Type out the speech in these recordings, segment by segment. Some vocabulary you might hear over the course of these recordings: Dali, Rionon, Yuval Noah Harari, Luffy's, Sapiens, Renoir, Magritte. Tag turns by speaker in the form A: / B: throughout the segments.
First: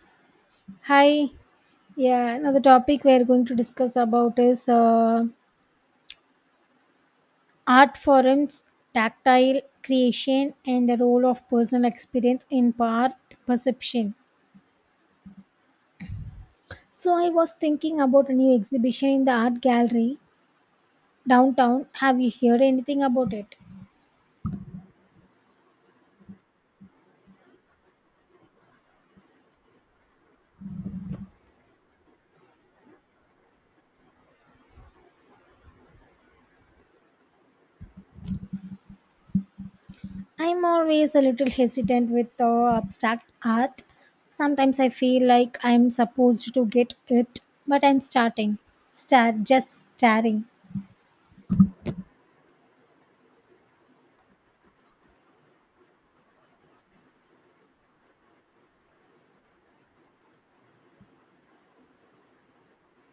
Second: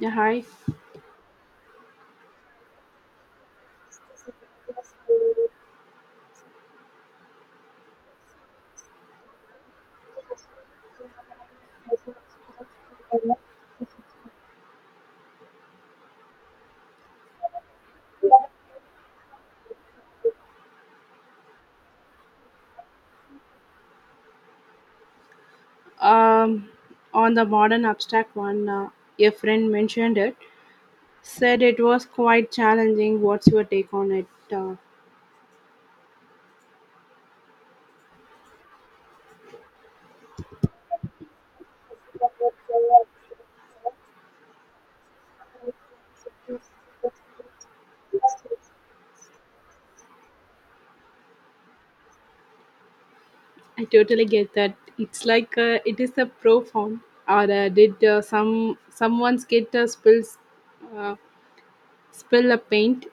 A: Yeah, hi.
B: Hi, yeah. Now the topic we are going to discuss about is art forms, tactile creation, and the role of personal experience in art perception. So I was thinking about a new exhibition in the art gallery downtown. Have you heard anything about it?
A: Um, on the modern abstract one, your friend mentioned it, said it was quite challenging. What's your take on it?
B: I'm always a little hesitant with abstract art. Sometimes I feel like I'm supposed to get it, but I'm starting, star just staring.
A: I totally get that. It's like it is a pro form. Or did someone's get spills uh, spill a paint?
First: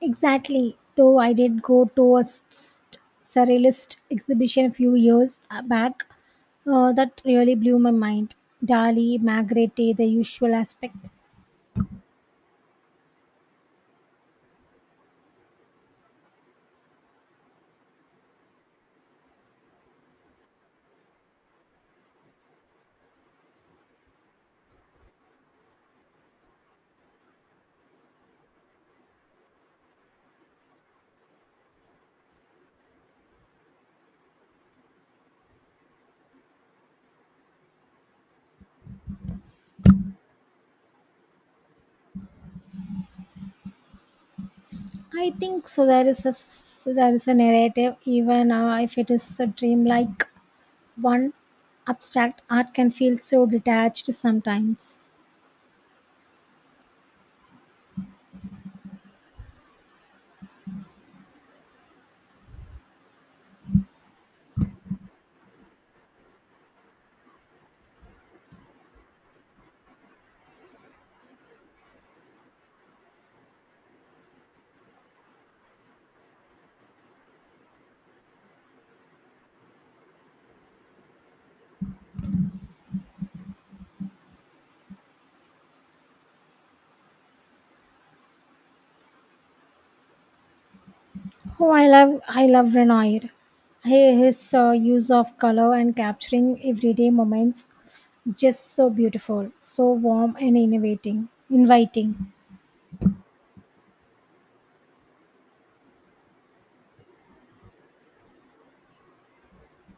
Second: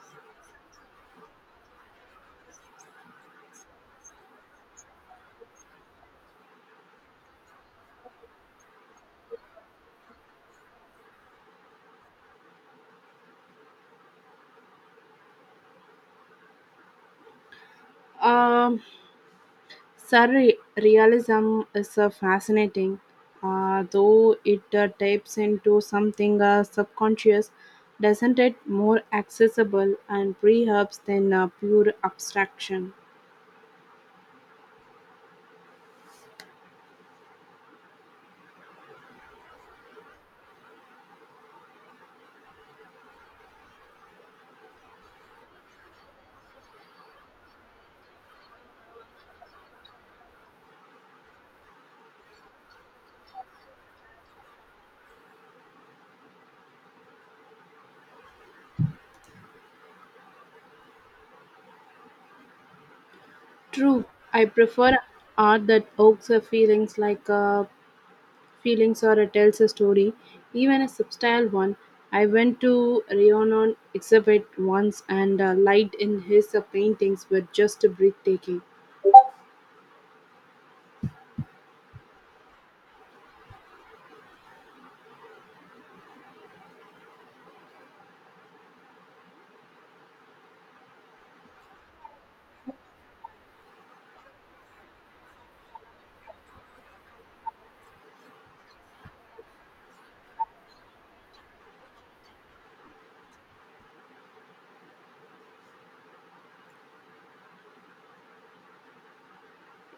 B: Exactly. Though I did go to a surrealist exhibition a few years back, that really blew my mind. Dali, Magritte, the usual aspect.
A: Um, Surrealism is a fascinating, though it taps into something subconscious, doesn't it? More accessible and perhaps than pure abstraction.
B: I think so. There is a so there is a narrative, even if it is a dreamlike one. Abstract art can feel so detached sometimes.
A: True, I prefer art that evokes feelings or tells a story, even a subtle one. I went to Rionon exhibit once, and light in his paintings were just breathtaking.
B: Oh, I love Renoir. His use of color and capturing everyday moments is just so beautiful, so warm and innovating, inviting.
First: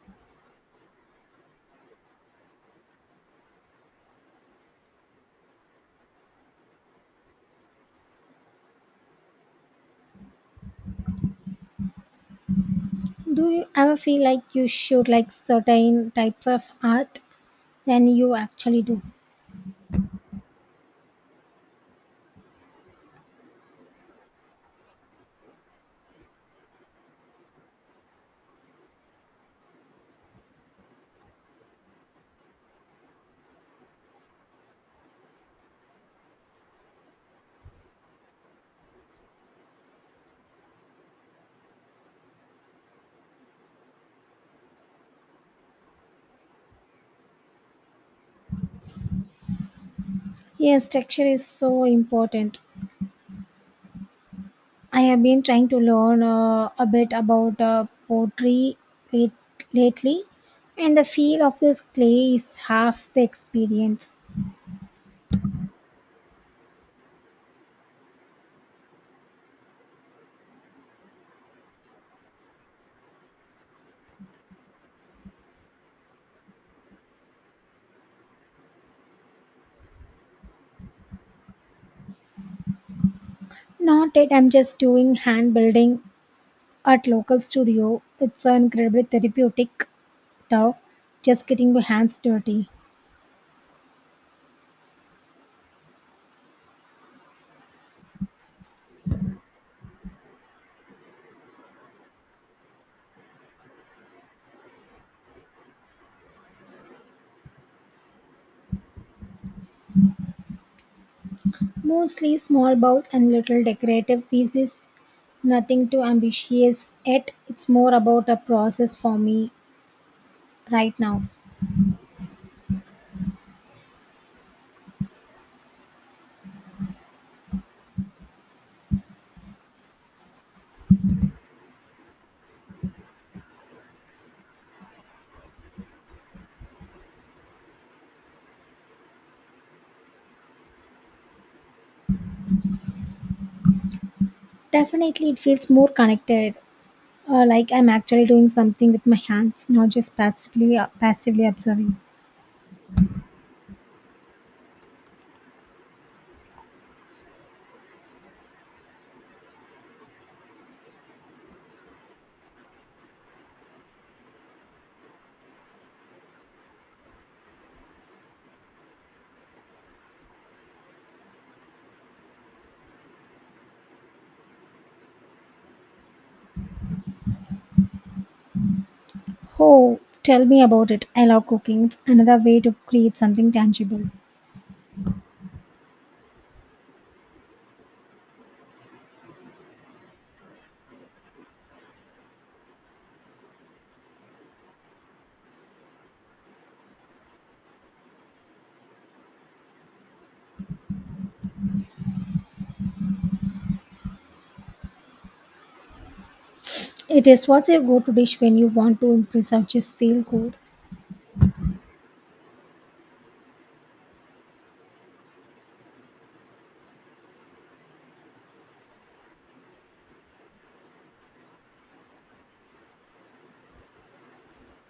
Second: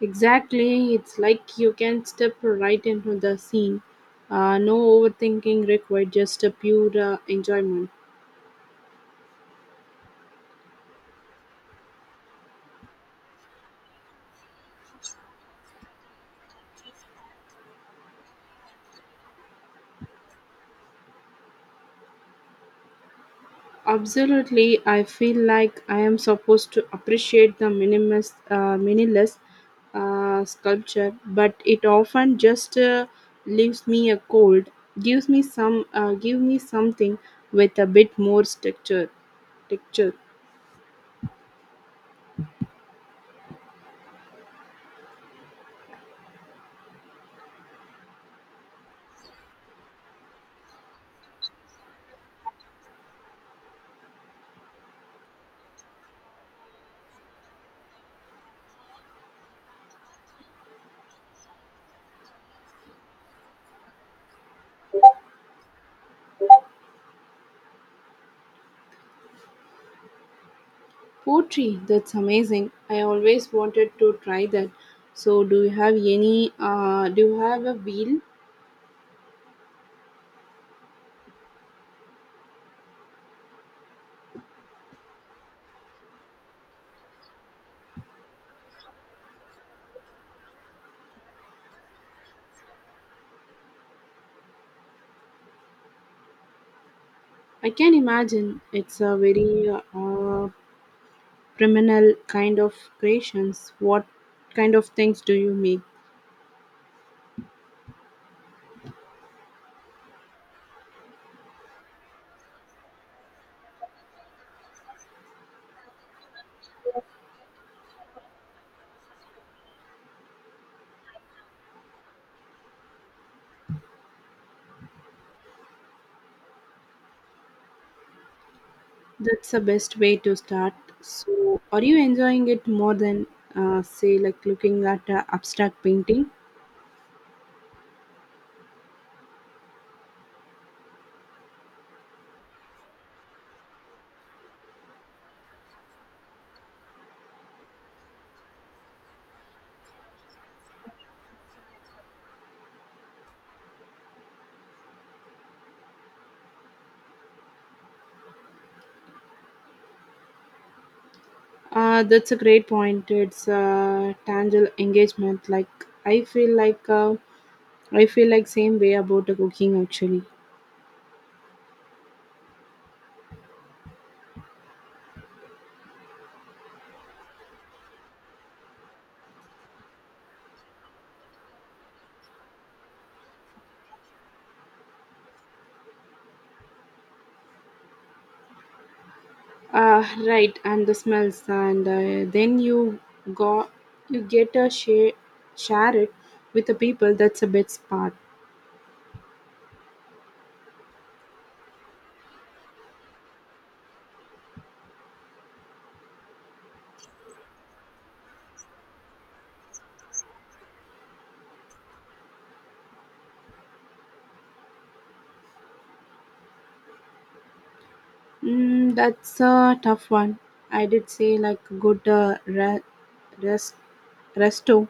A: Exactly, it's like you can step right into the scene. No overthinking required, just a pure enjoyment.
B: Do you ever feel like you should like certain types of art than you actually do?
A: Absolutely, I feel like I am supposed to appreciate the minimalist sculpture, but it often just leaves me a cold. Gives me give me something with a bit more structure. Texture.
B: Yes, texture is so important. I have been trying to learn a bit about pottery late, lately, and the feel of this clay is half the experience.
A: Poetry? That's amazing. I always wanted to try that. So do you have a wheel?
B: Not yet. I'm just doing hand building at local studio. It's incredibly therapeutic though. Just getting my hands dirty.
A: I can imagine it's a very criminal kind of creations. What kind of things do you make?
B: Mostly small bowls and little decorative pieces. Nothing too ambitious yet. It's more about a process for me right now.
A: That's the best way to start. So are you enjoying it more than say like looking at a abstract painting?
B: Definitely, it feels more connected. Like I'm actually doing something with my hands, not just passively observing.
A: That's a great point. It's tangible engagement. Like I feel like uh, I feel like same way about the cooking actually.
B: Oh, tell me about it. I love cooking. It's another way to create something tangible.
A: Right, and the smells, and then go you get a share it with the people. That's a best part.
B: It is what's your go-to dish when you want to impress or just feel good.
A: Mm, that's a tough one. I did say like good rest, resto,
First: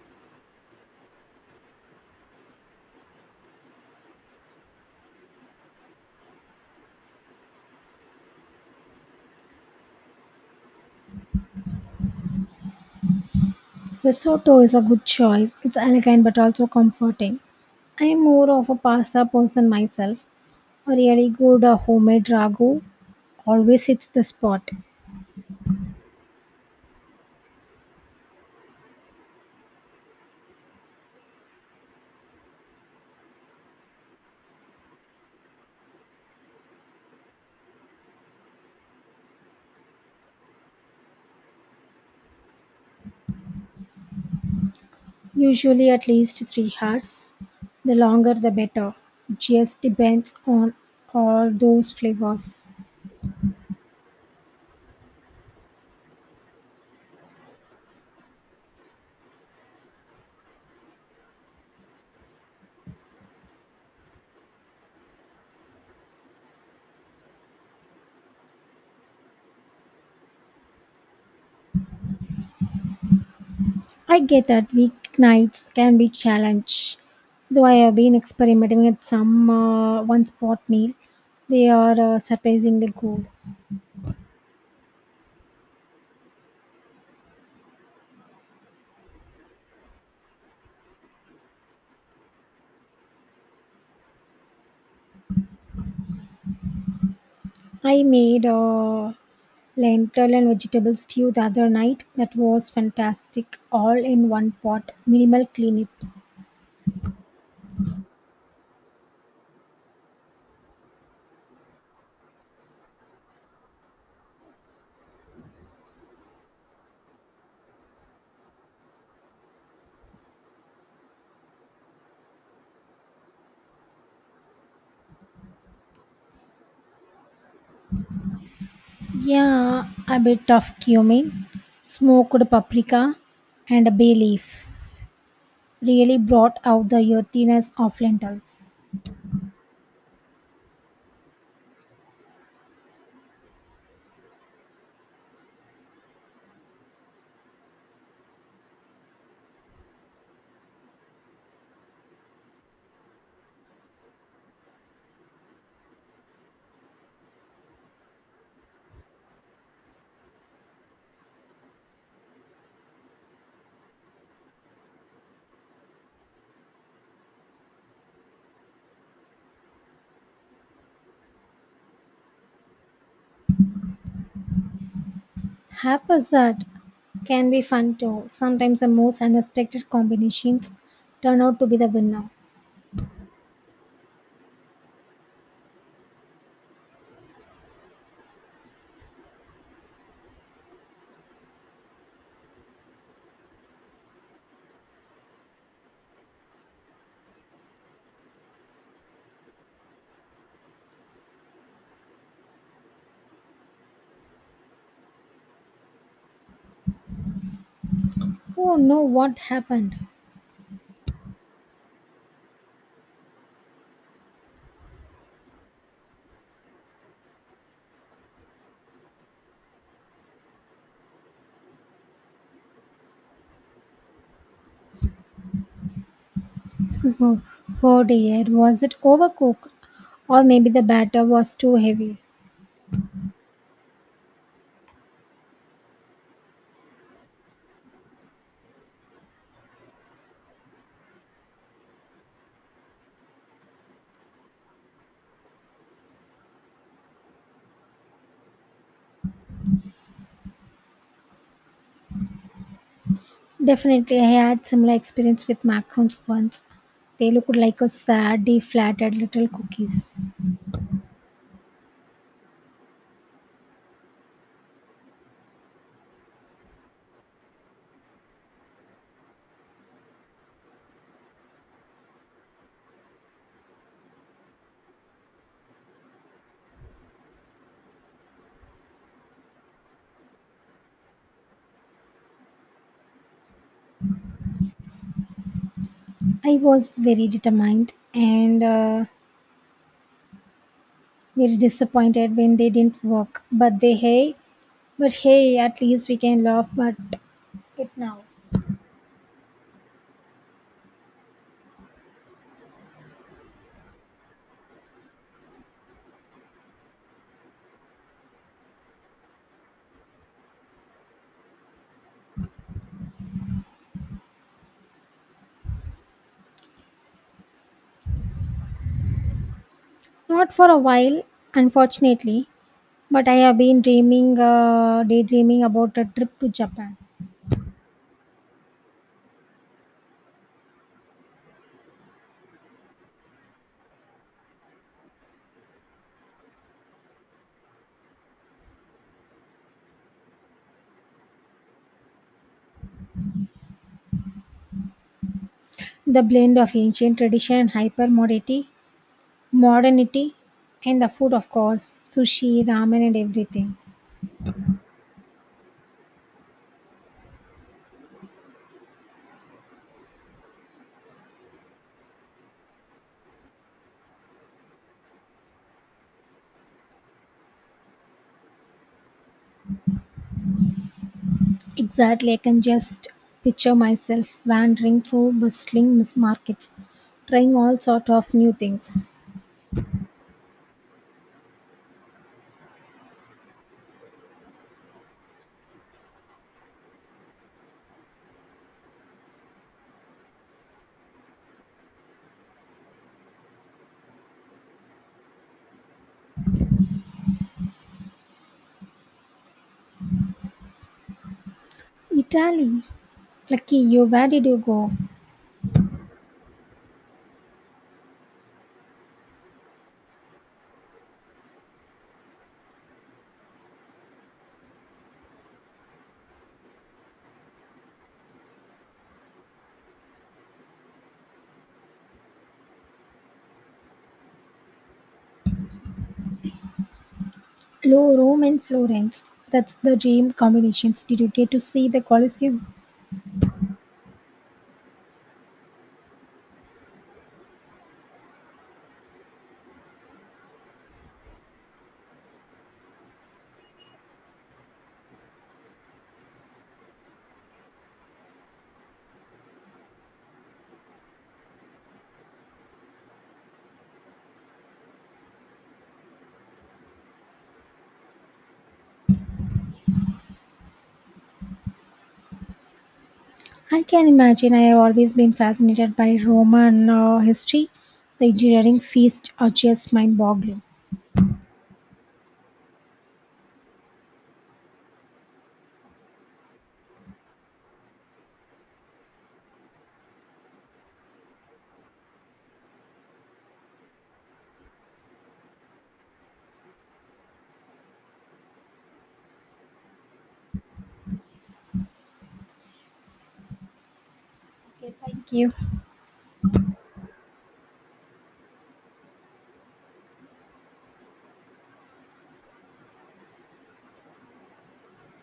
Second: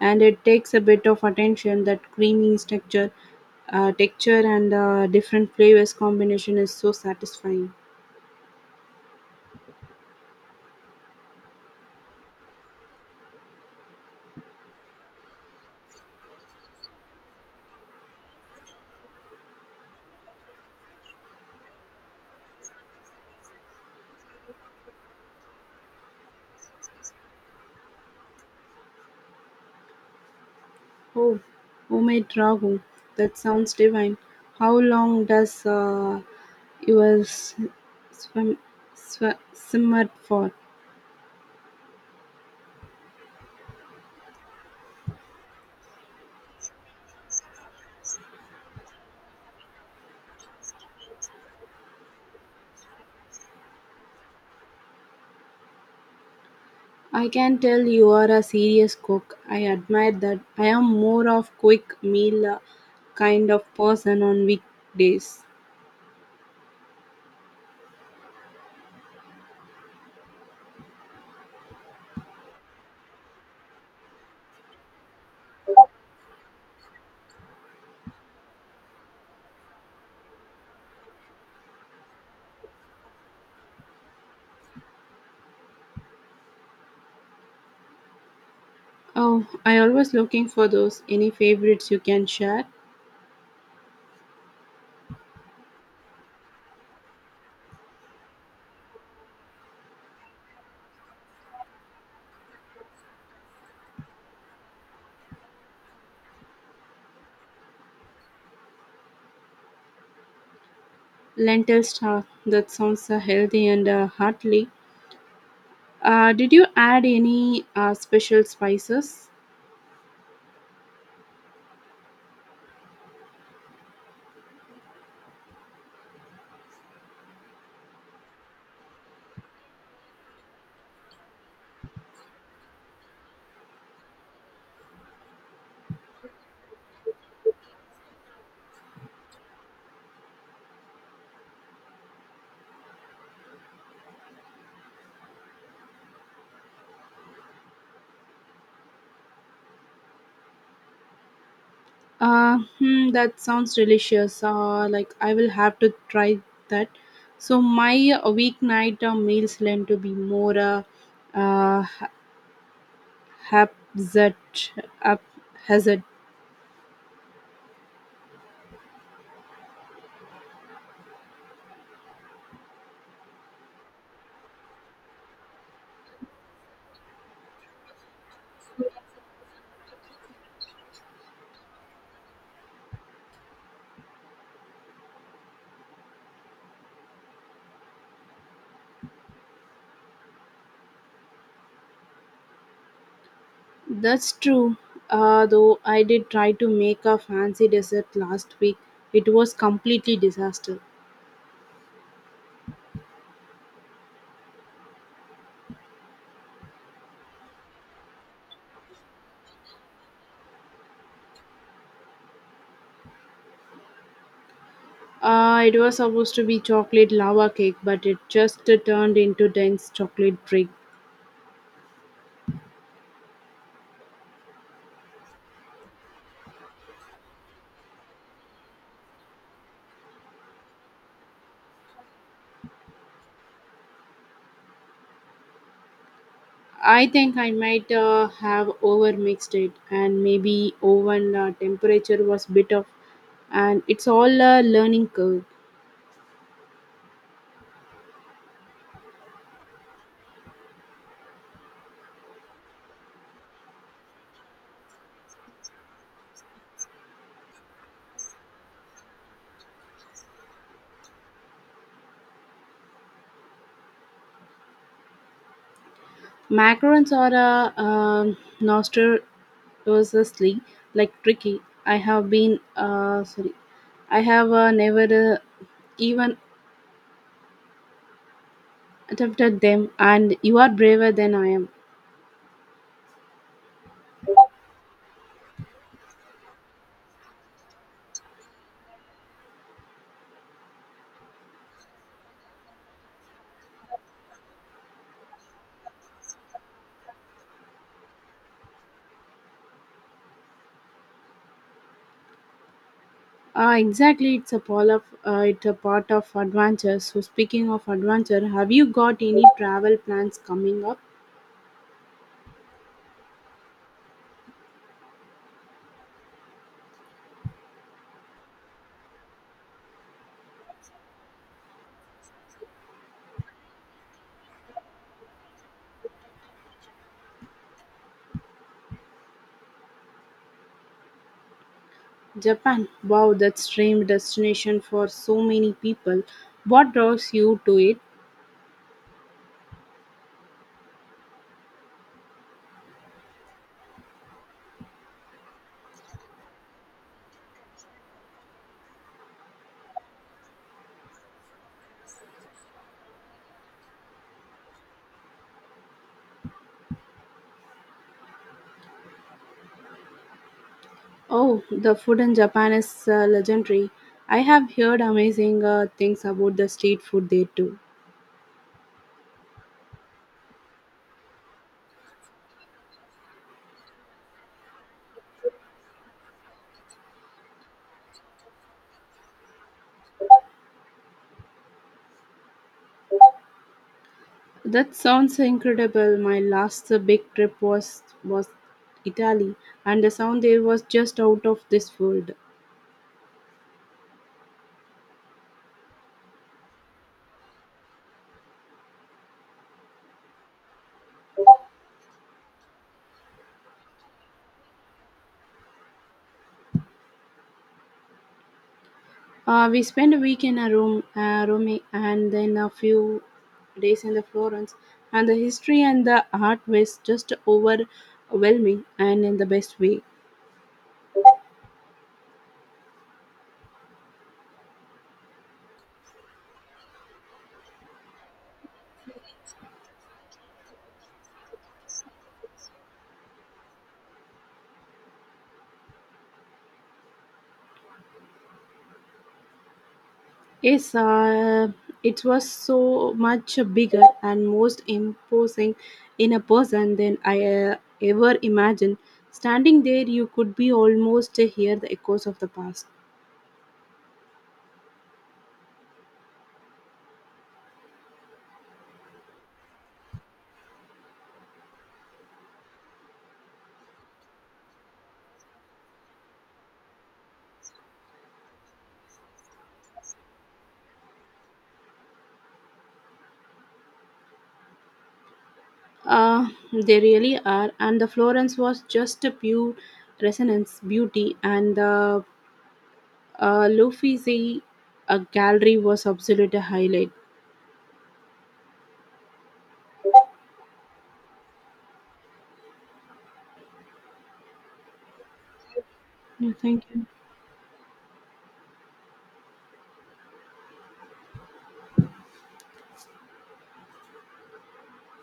A: and it takes a bit of attention. That creamy texture and different flavors combination is so satisfying.
B: Risotto is a good choice. It's elegant but also comforting. I am more of a pasta person myself. A really good homemade ragu always hits the spot.
A: Oh, homemade ragu. That sounds divine. How long does yours swim, simmer for?
B: Usually at least 3 hours. The longer the better. It just depends on all those flavors.
A: I can tell you are a serious cook. I admire that. I am more of quick meal kind of person on weekdays.
B: I get that weeknights can be challenge. Though I have been experimenting with some one spot meal, they are surprisingly good.
A: Oh, I always looking for those. Any favorites you can share?
B: I made a lentil and vegetable stew the other night that was fantastic, all in one pot, minimal cleanup.
A: Lentil star. That sounds healthy and hearty. Did you add any special spices?
B: Yeah, a bit of cumin, smoked paprika, and a bay leaf really brought out the earthiness of lentils.
A: Hmm, that sounds delicious. Like I will have to try that. So my weeknight meals tend to be more uh, haphazard. Haphazard.
B: Haphazard can be fun too. Sometimes the most unexpected combinations turn out to be the winner.
A: That's true. Though I did try to make a fancy dessert last week, it was completely disaster.
B: Oh no, what happened?
A: It was supposed to be chocolate lava cake, but it just turned into dense chocolate brick.
B: Oh, oh dear, was it overcooked? Or maybe the batter was too heavy.
A: I think I might have overmixed it, and maybe oven temperature was bit off. And it's all a learning curve.
B: Definitely, I had similar experience with macarons once. They looked like a sad, deflated little cookies.
A: Macarons are a notoriously like tricky. I have been uh, sorry, I have never even attempted them, and you are braver than I am.
B: I was very determined and very disappointed when they didn't work. But hey, at least we can laugh. But it now?
A: Exactly, it's a part of adventure. So speaking of adventure, have you got any travel plans coming up?
B: Not for a while, unfortunately, but I have been daydreaming about a trip to Japan.
A: Japan, wow, that's dream destination for so many people. What draws you to it?
B: The blend of ancient tradition and modernity, and the food, of course, sushi, ramen, and everything.
A: Oh, the food in Japan is legendary. I have heard amazing things about the street food there too.
B: Exactly, I can just picture myself wandering through bustling markets, trying all sort of new things.
A: That sounds incredible. My last big trip was Italy, and the sound there was just out of this world.
B: Italy, lucky you. Where did you go?
A: We spent a week in a room, Rome, and then a few days in the Florence, and the history and the art was just overwhelming and in the best way.
B: Low Rome, and Florence. That's the dream combinations. Did you get to see the Colosseum?
A: Yes, it was so much bigger and most imposing in a person than I ever imagined. Standing there, you could be almost hear the echoes of the past.
B: I can imagine. I have always been fascinated by Roman history. The engineering feasts are just mind boggling.
A: They really are, and the Florence was just a pure resonance, beauty, and the Luffy's gallery was absolute a highlight.
B: Okay, thank you.
A: Yeah, thank you.